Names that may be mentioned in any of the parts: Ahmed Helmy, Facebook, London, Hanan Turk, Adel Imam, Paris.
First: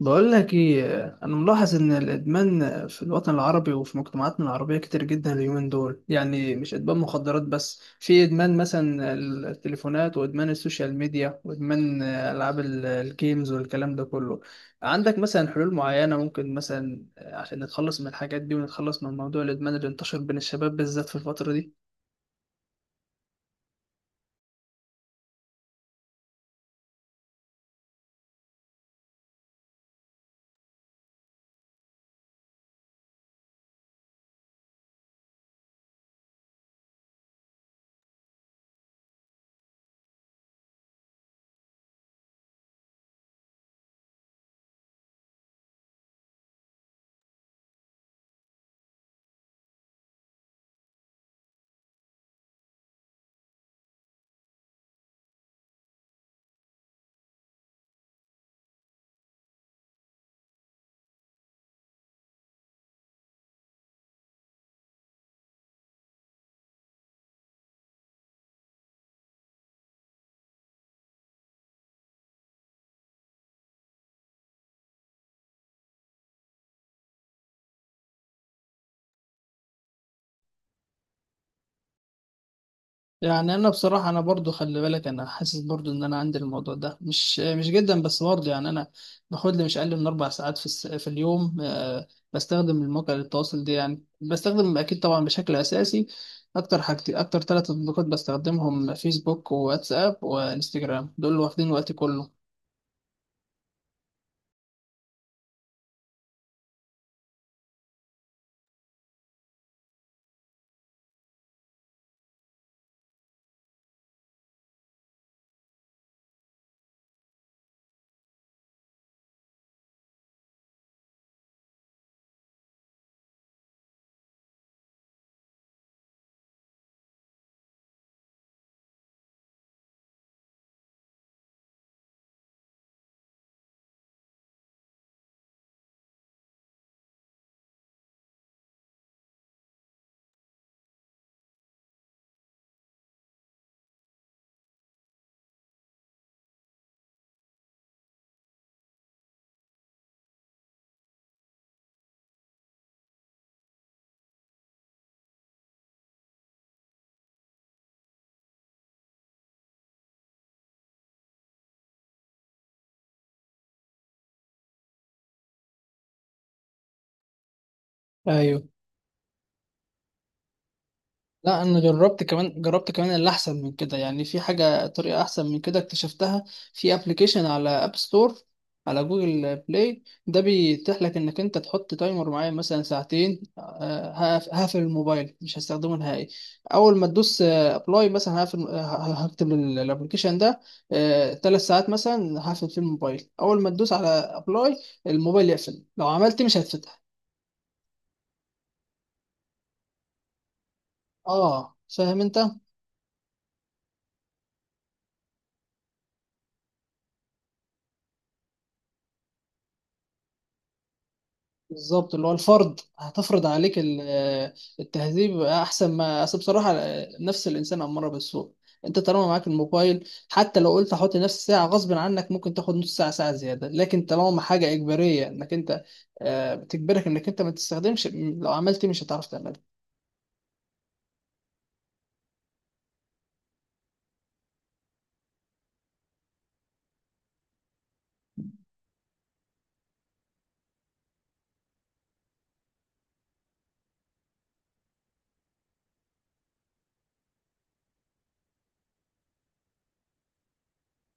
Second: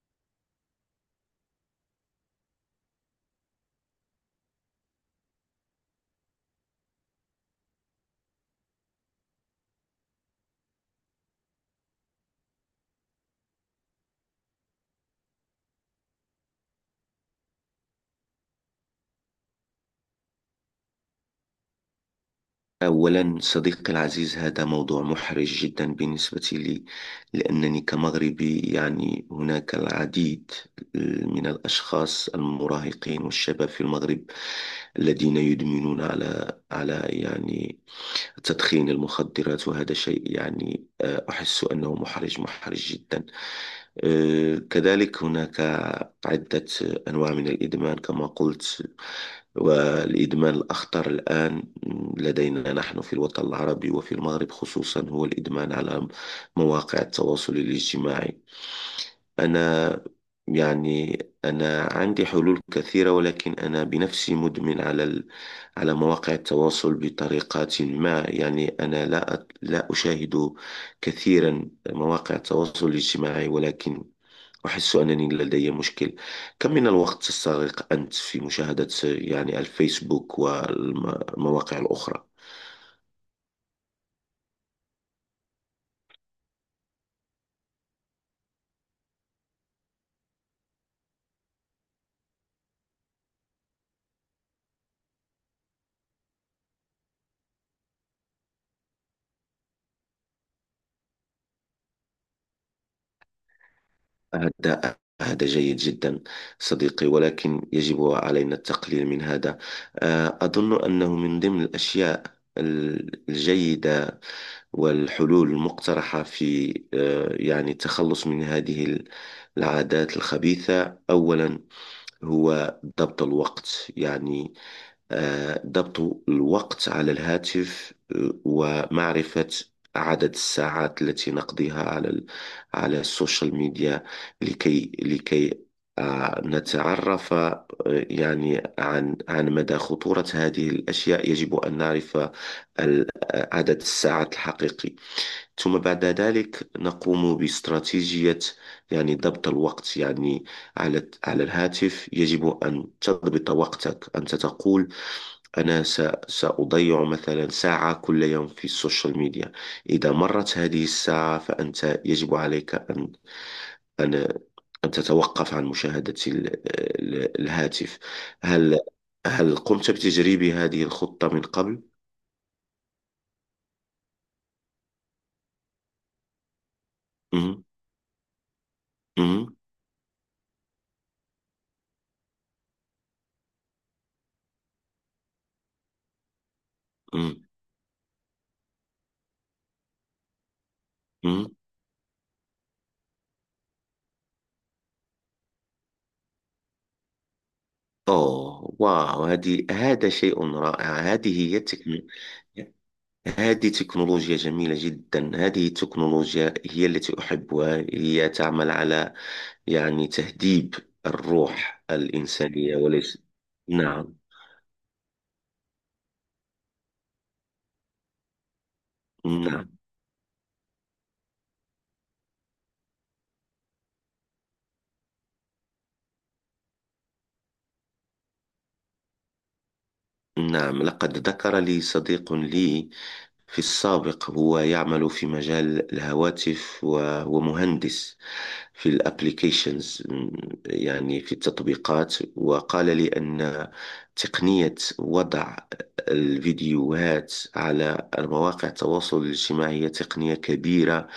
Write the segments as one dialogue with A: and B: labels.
A: بقول لك ايه؟ انا ملاحظ ان الادمان في الوطن العربي وفي مجتمعاتنا العربيه كتير جدا اليومين دول، يعني مش ادمان مخدرات بس، في ادمان مثلا التليفونات، وادمان السوشيال ميديا، وادمان العاب الجيمز والكلام ده كله. عندك مثلا حلول معينه ممكن مثلا عشان نتخلص من الحاجات دي ونتخلص من موضوع الادمان اللي انتشر بين الشباب بالذات في الفتره دي؟
B: أولا صديقي العزيز، هذا موضوع محرج جدا بالنسبة لي. لأنني كمغربي هناك العديد آه، من الأشخاص المراهقين والشباب في المغرب الذين يدمنون على على يعني تدخين المخدرات. وهذا شيء أحس أنه محرج محرج جدا. كذلك هناك عدة أنواع من الإدمان، كما قلت. والإدمان الأخطر الآن لدينا نحن في الوطن العربي وفي المغرب خصوصا هو الإدمان على مواقع التواصل الاجتماعي. أنا يعني أنا عندي حلول كثيرة، ولكن أنا بنفسي مدمن على مواقع التواصل بطريقة ما. أنا لا أشاهد كثيرا مواقع التواصل الاجتماعي، ولكن أحس أنني لدي مشكل. كم من الوقت تستغرق أنت في مشاهدة الفيسبوك والمواقع الأخرى؟
A: يعني انا بصراحه، انا برضو خلي بالك، انا حاسس برضو ان انا عندي الموضوع ده مش جدا، بس برضو يعني انا باخد لي مش اقل من 4 ساعات في اليوم. بستخدم المواقع للتواصل دي، يعني بستخدم اكيد طبعا بشكل اساسي. اكتر 3 تطبيقات بستخدمهم، فيسبوك وواتساب وانستجرام، دول اللي واخدين وقتي كله.
B: هذا هذا جيد جدا صديقي، ولكن يجب علينا التقليل من هذا. أظن أنه من ضمن الأشياء الجيدة والحلول المقترحة في التخلص من هذه العادات الخبيثة. أولا هو ضبط الوقت. ضبط الوقت على الهاتف، ومعرفة عدد الساعات التي نقضيها على السوشيال ميديا، لكي لكي نتعرف عن عن مدى خطورة هذه الأشياء. يجب أن نعرف ال- عدد الساعات الحقيقي، ثم بعد ذلك نقوم باستراتيجية. ضبط الوقت يعني على على الهاتف. يجب أن تضبط وقتك. أنت تقول أنا سأضيع مثلا ساعة كل يوم في السوشيال ميديا. إذا مرت هذه الساعة فأنت يجب عليك أن أن تتوقف عن مشاهدة الهاتف.
A: ايوه.
B: هل هل قمت بتجريب هذه الخطة من
A: لا، انا
B: قبل؟
A: جربت كمان، اللي احسن من كده، يعني في حاجه، طريقه احسن من كده اكتشفتها. في ابلكيشن
B: مم.
A: على اب ستور، على
B: مم.
A: جوجل بلاي، ده بيتيح لك انك انت تحط تايمر معين، مثلا ساعتين. هقفل الموبايل، مش هستخدمه نهائي. اول ما تدوس
B: مم.
A: ابلاي، مثلا هقفل. هكتب الابلكيشن ده
B: مم.
A: 3 ساعات، مثلا هقفل فيه الموبايل. اول ما تدوس على ابلاي، الموبايل يقفل. لو عملت مش هتفتح.
B: أوه، واو! هذا شيء رائع! هذه هي
A: اه،
B: التكنولوجيا.
A: فاهم انت؟
B: هذه تكنولوجيا جميلة جدا، هذه التكنولوجيا هي التي أحبها. هي تعمل على تهذيب الروح
A: بالظبط، اللي هو
B: الإنسانية،
A: الفرض
B: وليس.
A: هتفرض عليك
B: نعم.
A: التهذيب احسن. ما اصل بصراحه، نفس الانسان اماره بالسوء. انت طالما معاك
B: نعم.
A: الموبايل، حتى لو قلت هحط نفس ساعه، غصب عنك ممكن تاخد نص ساعه ساعه زياده، لكن طالما حاجه اجباريه انك انت بتجبرك انك انت ما تستخدمش، لو عملت إيه مش هتعرف تعملها.
B: نعم، لقد ذكر لي صديق لي في السابق، هو يعمل في مجال الهواتف وهو مهندس في الابليكيشنز، في التطبيقات. وقال لي أن تقنية وضع الفيديوهات على مواقع التواصل الاجتماعي هي تقنية كبيرة.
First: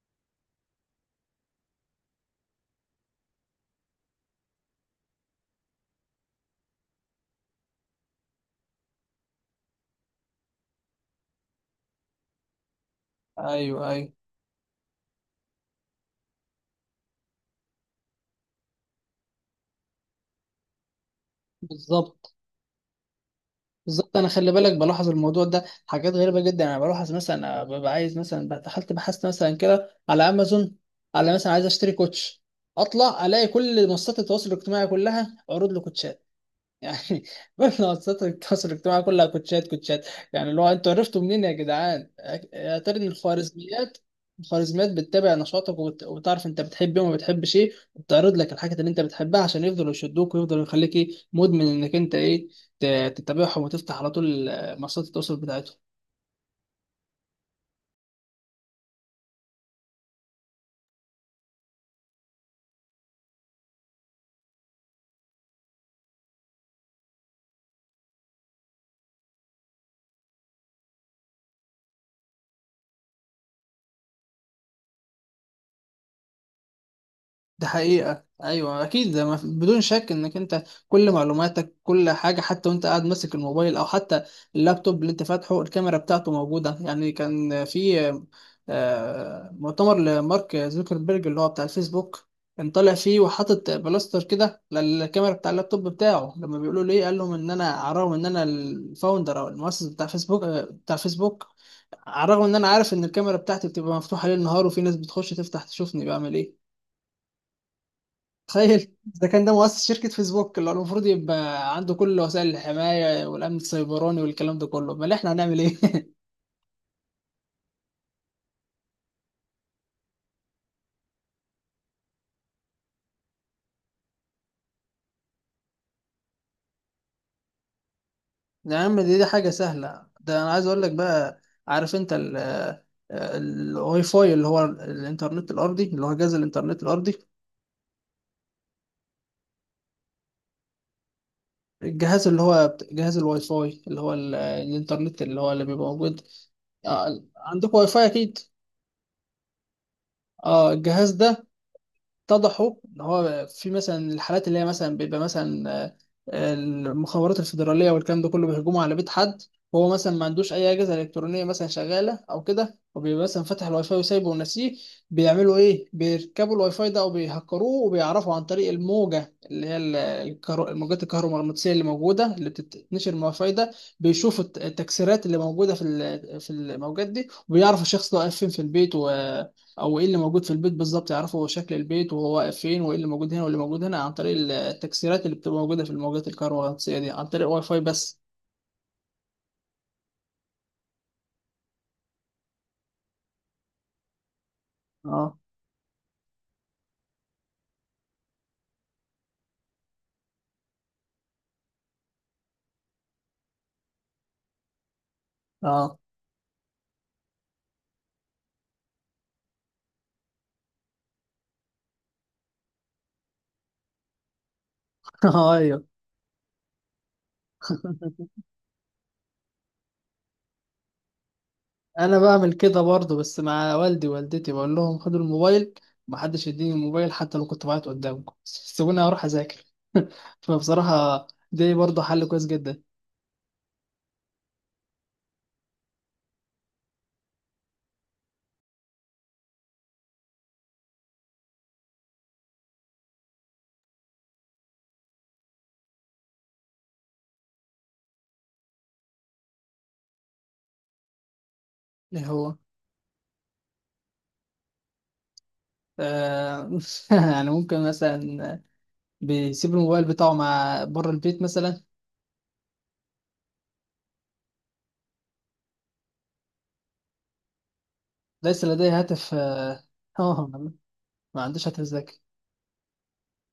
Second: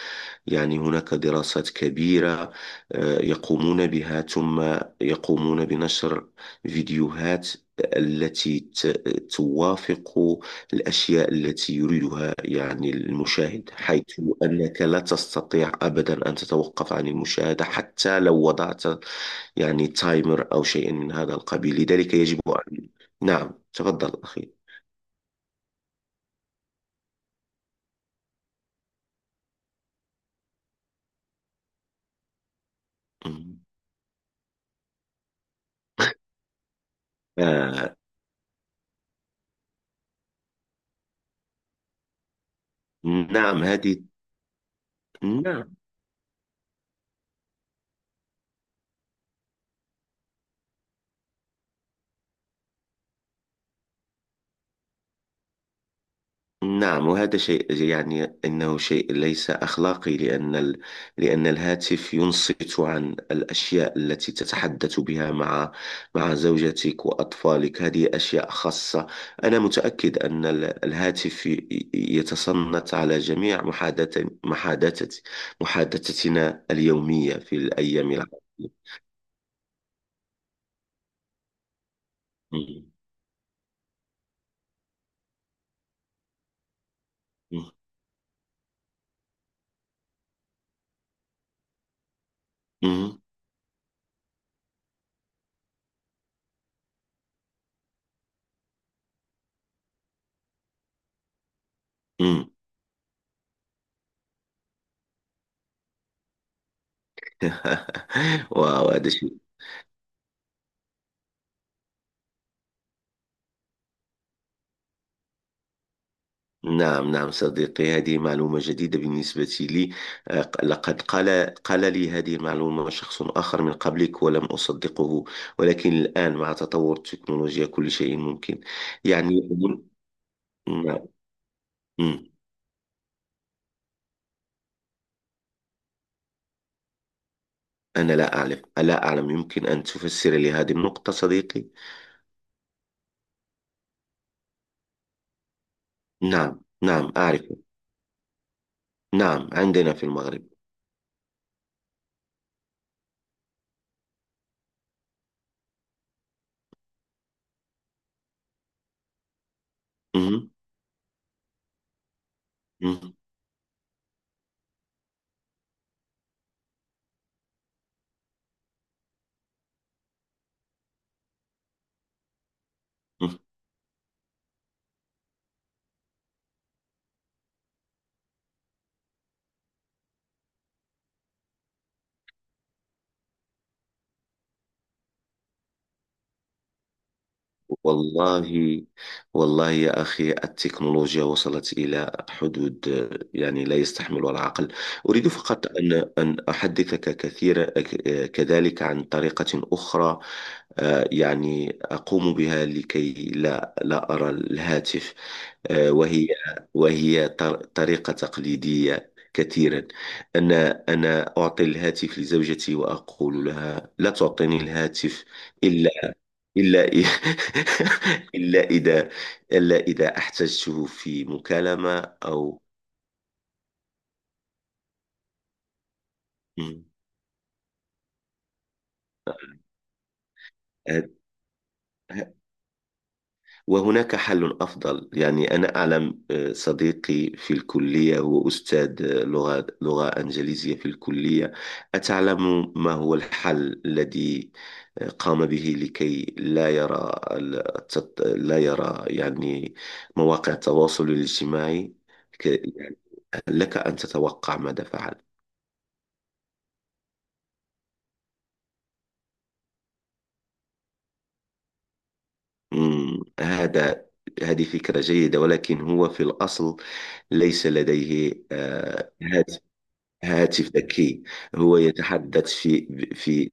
B: هناك دراسات كبيرة يقومون بها، ثم يقومون بنشر فيديوهات التي توافق الأشياء التي يريدها المشاهد،
A: ايوه،
B: حيث
A: ايوه.
B: أنك لا تستطيع أبدا أن تتوقف عن المشاهدة حتى لو وضعت تايمر أو شيء من هذا القبيل. لذلك
A: بالظبط،
B: يجب أن. نعم،
A: بالظبط.
B: تفضل
A: انا
B: أخي.
A: خلي بالك بلاحظ الموضوع ده، حاجات غريبه جدا. انا بلاحظ مثلا أنا ببقى عايز، مثلا دخلت بحثت مثلا كده على امازون، على مثلا عايز اشتري كوتش، اطلع الاقي
B: مم.
A: كل منصات التواصل الاجتماعي كلها عروض لكوتشات، يعني
B: آه،
A: منصات التواصل الاجتماعي كلها كوتشات، كوتشات. يعني اللي هو، انتوا عرفتوا منين يا جدعان؟ يا ترى ان
B: نعم.
A: الخوارزميات
B: هذه.
A: الخوارزميات بتتابع
B: نعم،
A: نشاطك، وبتعرف انت بتحب ايه وما بتحبش ايه، وبتعرض لك الحاجات اللي انت بتحبها عشان يفضلوا يشدوك ويفضلوا يخليك ايه، مدمن، انك انت ايه تتابعهم وتفتح على طول منصات التواصل بتاعتهم.
B: نعم، وهذا شيء أنه شيء ليس أخلاقي. لأن ال. لأن الهاتف ينصت عن الأشياء التي تتحدث بها مع مع زوجتك وأطفالك، هذه أشياء خاصة. أنا متأكد أن الهاتف يتصنت على جميع محادثة محادثة محادثتنا اليومية في
A: ده
B: الأيام
A: حقيقة،
B: العادية.
A: أيوة أكيد. ده ما في- بدون شك إنك أنت كل معلوماتك، كل حاجة، حتى وأنت
B: مم.
A: قاعد ماسك الموبايل أو حتى اللابتوب اللي أنت فاتحه، الكاميرا بتاعته موجودة. يعني كان في مؤتمر لمارك زوكربيرج اللي هو بتاع الفيسبوك، كان طالع فيه
B: مم.
A: وحاطط بلاستر كده للكاميرا بتاع اللابتوب بتاعه. لما بيقولوا ليه، قال لهم إن أنا على الرغم إن أنا الفاوندر أو المؤسس بتاع فيسبوك، على الرغم
B: مم.
A: إن أنا عارف إن الكاميرا بتاعتي بتبقى مفتوحة ليل نهار، وفي ناس بتخش تفتح تشوفني بعمل إيه.
B: واو،
A: تخيل،
B: هذا
A: ده
B: شيء.
A: كان ده مؤسس شركة فيسبوك اللي هو المفروض يبقى عنده كل وسائل الحماية والأمن السيبراني والكلام ده كله، أمال إحنا هنعمل إيه؟
B: نعم. نعم صديقي، هذه معلومة جديدة بالنسبة لي. لقد قال قال لي هذه المعلومة شخص آخر من قبلك، ولم أصدقه. ولكن الآن مع تطور التكنولوجيا كل شيء ممكن.
A: يا عم، دي
B: يعني
A: حاجة سهلة. ده أنا عايز أقول لك
B: نعم.
A: بقى، عارف أنت
B: مم.
A: الواي فاي، اللي هو الإنترنت الأرضي، اللي هو جهاز الإنترنت الأرضي،
B: أنا لا أعرف، لا أعلم. يمكن أن تفسر لي هذه النقطة صديقي؟
A: الجهاز اللي هو جهاز الواي فاي، اللي هو الإنترنت اللي هو اللي بيبقى موجود؟
B: نعم. نعم أعرف.
A: عندكم واي فاي أكيد.
B: نعم، عندنا في المغرب.
A: اه، الجهاز ده اتضحوا ان هو في مثلا الحالات اللي هي مثلا بيبقى مثلا، المخابرات الفيدراليه والكلام ده كله بيهجموا على بيت حد، وهو مثلا ما
B: مم.
A: عندوش اي اجهزه الكترونيه مثلا شغاله او كده، وبيبقى مثلا فاتح الواي فاي وسايبه وناسيه. بيعملوا ايه؟ بيركبوا الواي فاي ده او بيهكروه، وبيعرفوا عن طريق الموجه اللي هي الموجات الكهرومغناطيسيه اللي موجوده، اللي بتتنشر من الواي
B: مم.
A: فاي ده. بيشوفوا التكسيرات اللي موجوده في الموجات دي، وبيعرفوا الشخص ده واقف فين في البيت، و او ايه اللي موجود في البيت بالظبط. يعرفوا هو شكل البيت وهو واقف فين وايه اللي موجود هنا واللي موجود هنا، عن طريق التكسيرات اللي بتبقى موجوده في الموجات الكهرومغناطيسيه دي، عن طريق واي فاي بس.
B: والله، والله يا أخي، التكنولوجيا وصلت إلى حدود لا يستحملها العقل. أريد
A: اه.
B: فقط أن أحدثك كثيرا كذلك عن طريقة أخرى، أقوم بها لكي لا لا أرى الهاتف،
A: اه.
B: وهي. طريقة تقليدية كثيرا. أنا أنا أعطي الهاتف لزوجتي، وأقول لها لا تعطيني الهاتف
A: ايوه،
B: إلا إلا إ- إلا إذا إلا إذا احتجته في مكالمة.
A: انا بعمل
B: أو.
A: كده برضه، بس مع والدي ووالدتي بقول لهم خدوا الموبايل، محدش يديني
B: مم.
A: الموبايل حتى لو كنت بعيط قدامكم. سيبوني اروح اذاكر.
B: هد.
A: فبصراحه دي برضه حل
B: ه.
A: كويس جدا.
B: وهناك حل أفضل. أنا أعلم صديقي في الكلية، هو أستاذ لغة لغة إنجليزية في الكلية. أتعلم ما هو الحل الذي قام به لكي لا يرى لا يرى مواقع التواصل الاجتماعي؟
A: ايه
B: ك.
A: هو؟
B: يعني لك أن تتوقع ماذا فعل.
A: آه. يعني ممكن مثلا بيسيب الموبايل بتاعه مع بره البيت مثلا؟
B: مم، هذه فكرة جيدة، ولكن هو في الأصل ليس لديه
A: ليس لدي هاتف،
B: هذا هاتف ذكي.
A: ما عنديش
B: هو
A: هاتف ذكي.
B: يتحدث في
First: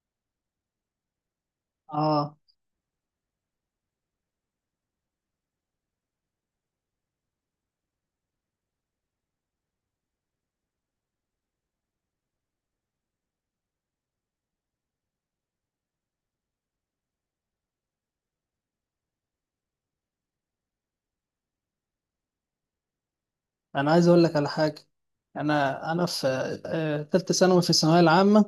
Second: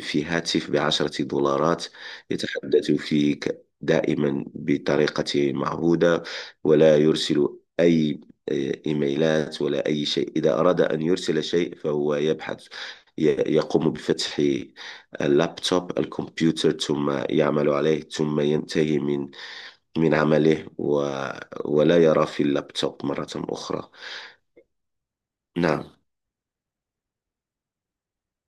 B: في هاتف بـ10 دولارات،
A: اه،
B: يتحدث فيك دائما بطريقة معهودة، ولا يرسل أي إيميلات ولا أي شيء. إذا أراد أن يرسل شيء فهو يبحث، يقوم بفتح اللابتوب، الكمبيوتر، ثم يعمل عليه ثم ينتهي من عمله، و ولا يرى في اللابتوب مرة أخرى.
A: انا عايز اقول لك على حاجه. انا
B: نعم.
A: في تالتة ثانوي، في الثانويه العامه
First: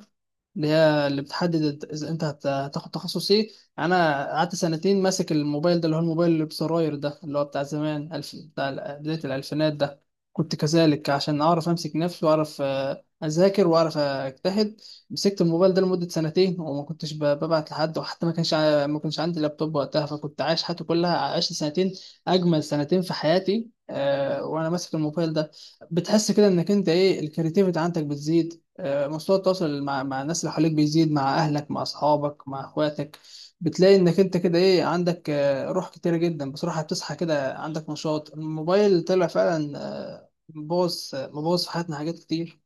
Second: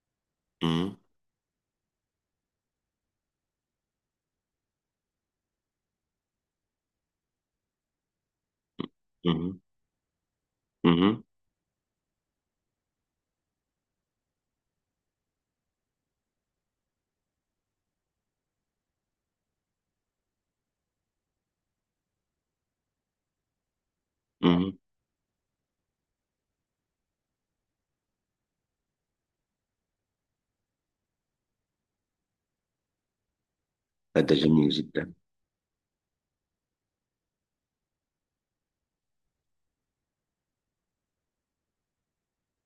A: اللي هي اللي بتحدد اذا انت هتاخد تخصص ايه. انا قعدت سنتين ماسك الموبايل ده، اللي هو الموبايل اللي بزراير ده، اللي هو بتاع زمان، بدايه
B: مم.
A: الالفينات ده، كنت كذلك
B: مهم.
A: عشان اعرف امسك نفسي واعرف، اذاكر واعرف اجتهد. مسكت الموبايل ده لمده سنتين وما كنتش ببعت لحد، وحتى ما كانش عندي لابتوب وقتها، فكنت عايش حياتي كلها. عشت سنتين، اجمل سنتين في حياتي، وانا
B: مهم.
A: ماسك الموبايل ده. بتحس كده انك انت ايه، الكرياتيفيتي عندك بتزيد، مستوى التواصل مع الناس اللي حواليك بيزيد، مع اهلك مع اصحابك مع اخواتك. بتلاقي انك
B: هذا
A: انت كده
B: جميل
A: ايه،
B: جدا.
A: عندك، روح كتيرة جدا بصراحة، بتصحى كده عندك نشاط. الموبايل طلع فعلا، مبوظ، مبوظ في حياتنا حاجات كتير.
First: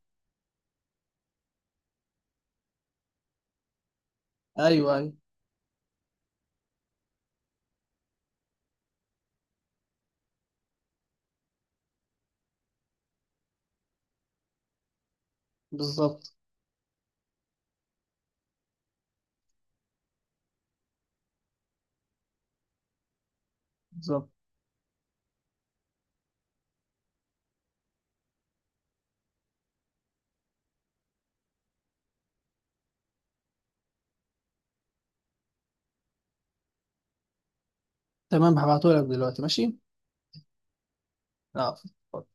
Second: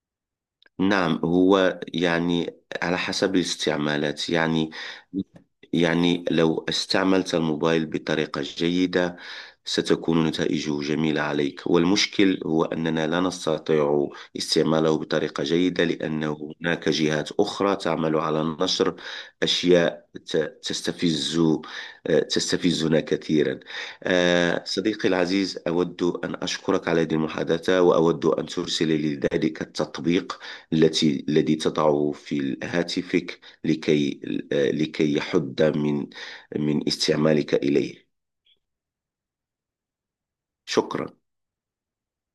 B: نعم، هو على حسب الاستعمالات.
A: ايوه، ايوه.
B: لو استعملت الموبايل بطريقة جيدة ستكون نتائجه جميلة عليك، والمشكل هو أننا لا نستطيع استعماله بطريقة جيدة،
A: بالظبط،
B: لأنه هناك جهات أخرى تعمل على نشر أشياء تستفز تستفزنا كثيرا.
A: بالظبط.
B: صديقي العزيز، أود أن أشكرك على هذه المحادثة، وأود أن ترسل لي ذلك التطبيق الذي تضعه في هاتفك لكي يحد من استعمالك إليه.
A: تمام، هبعتهولك دلوقتي، ماشي.
B: شكرا.
A: اه.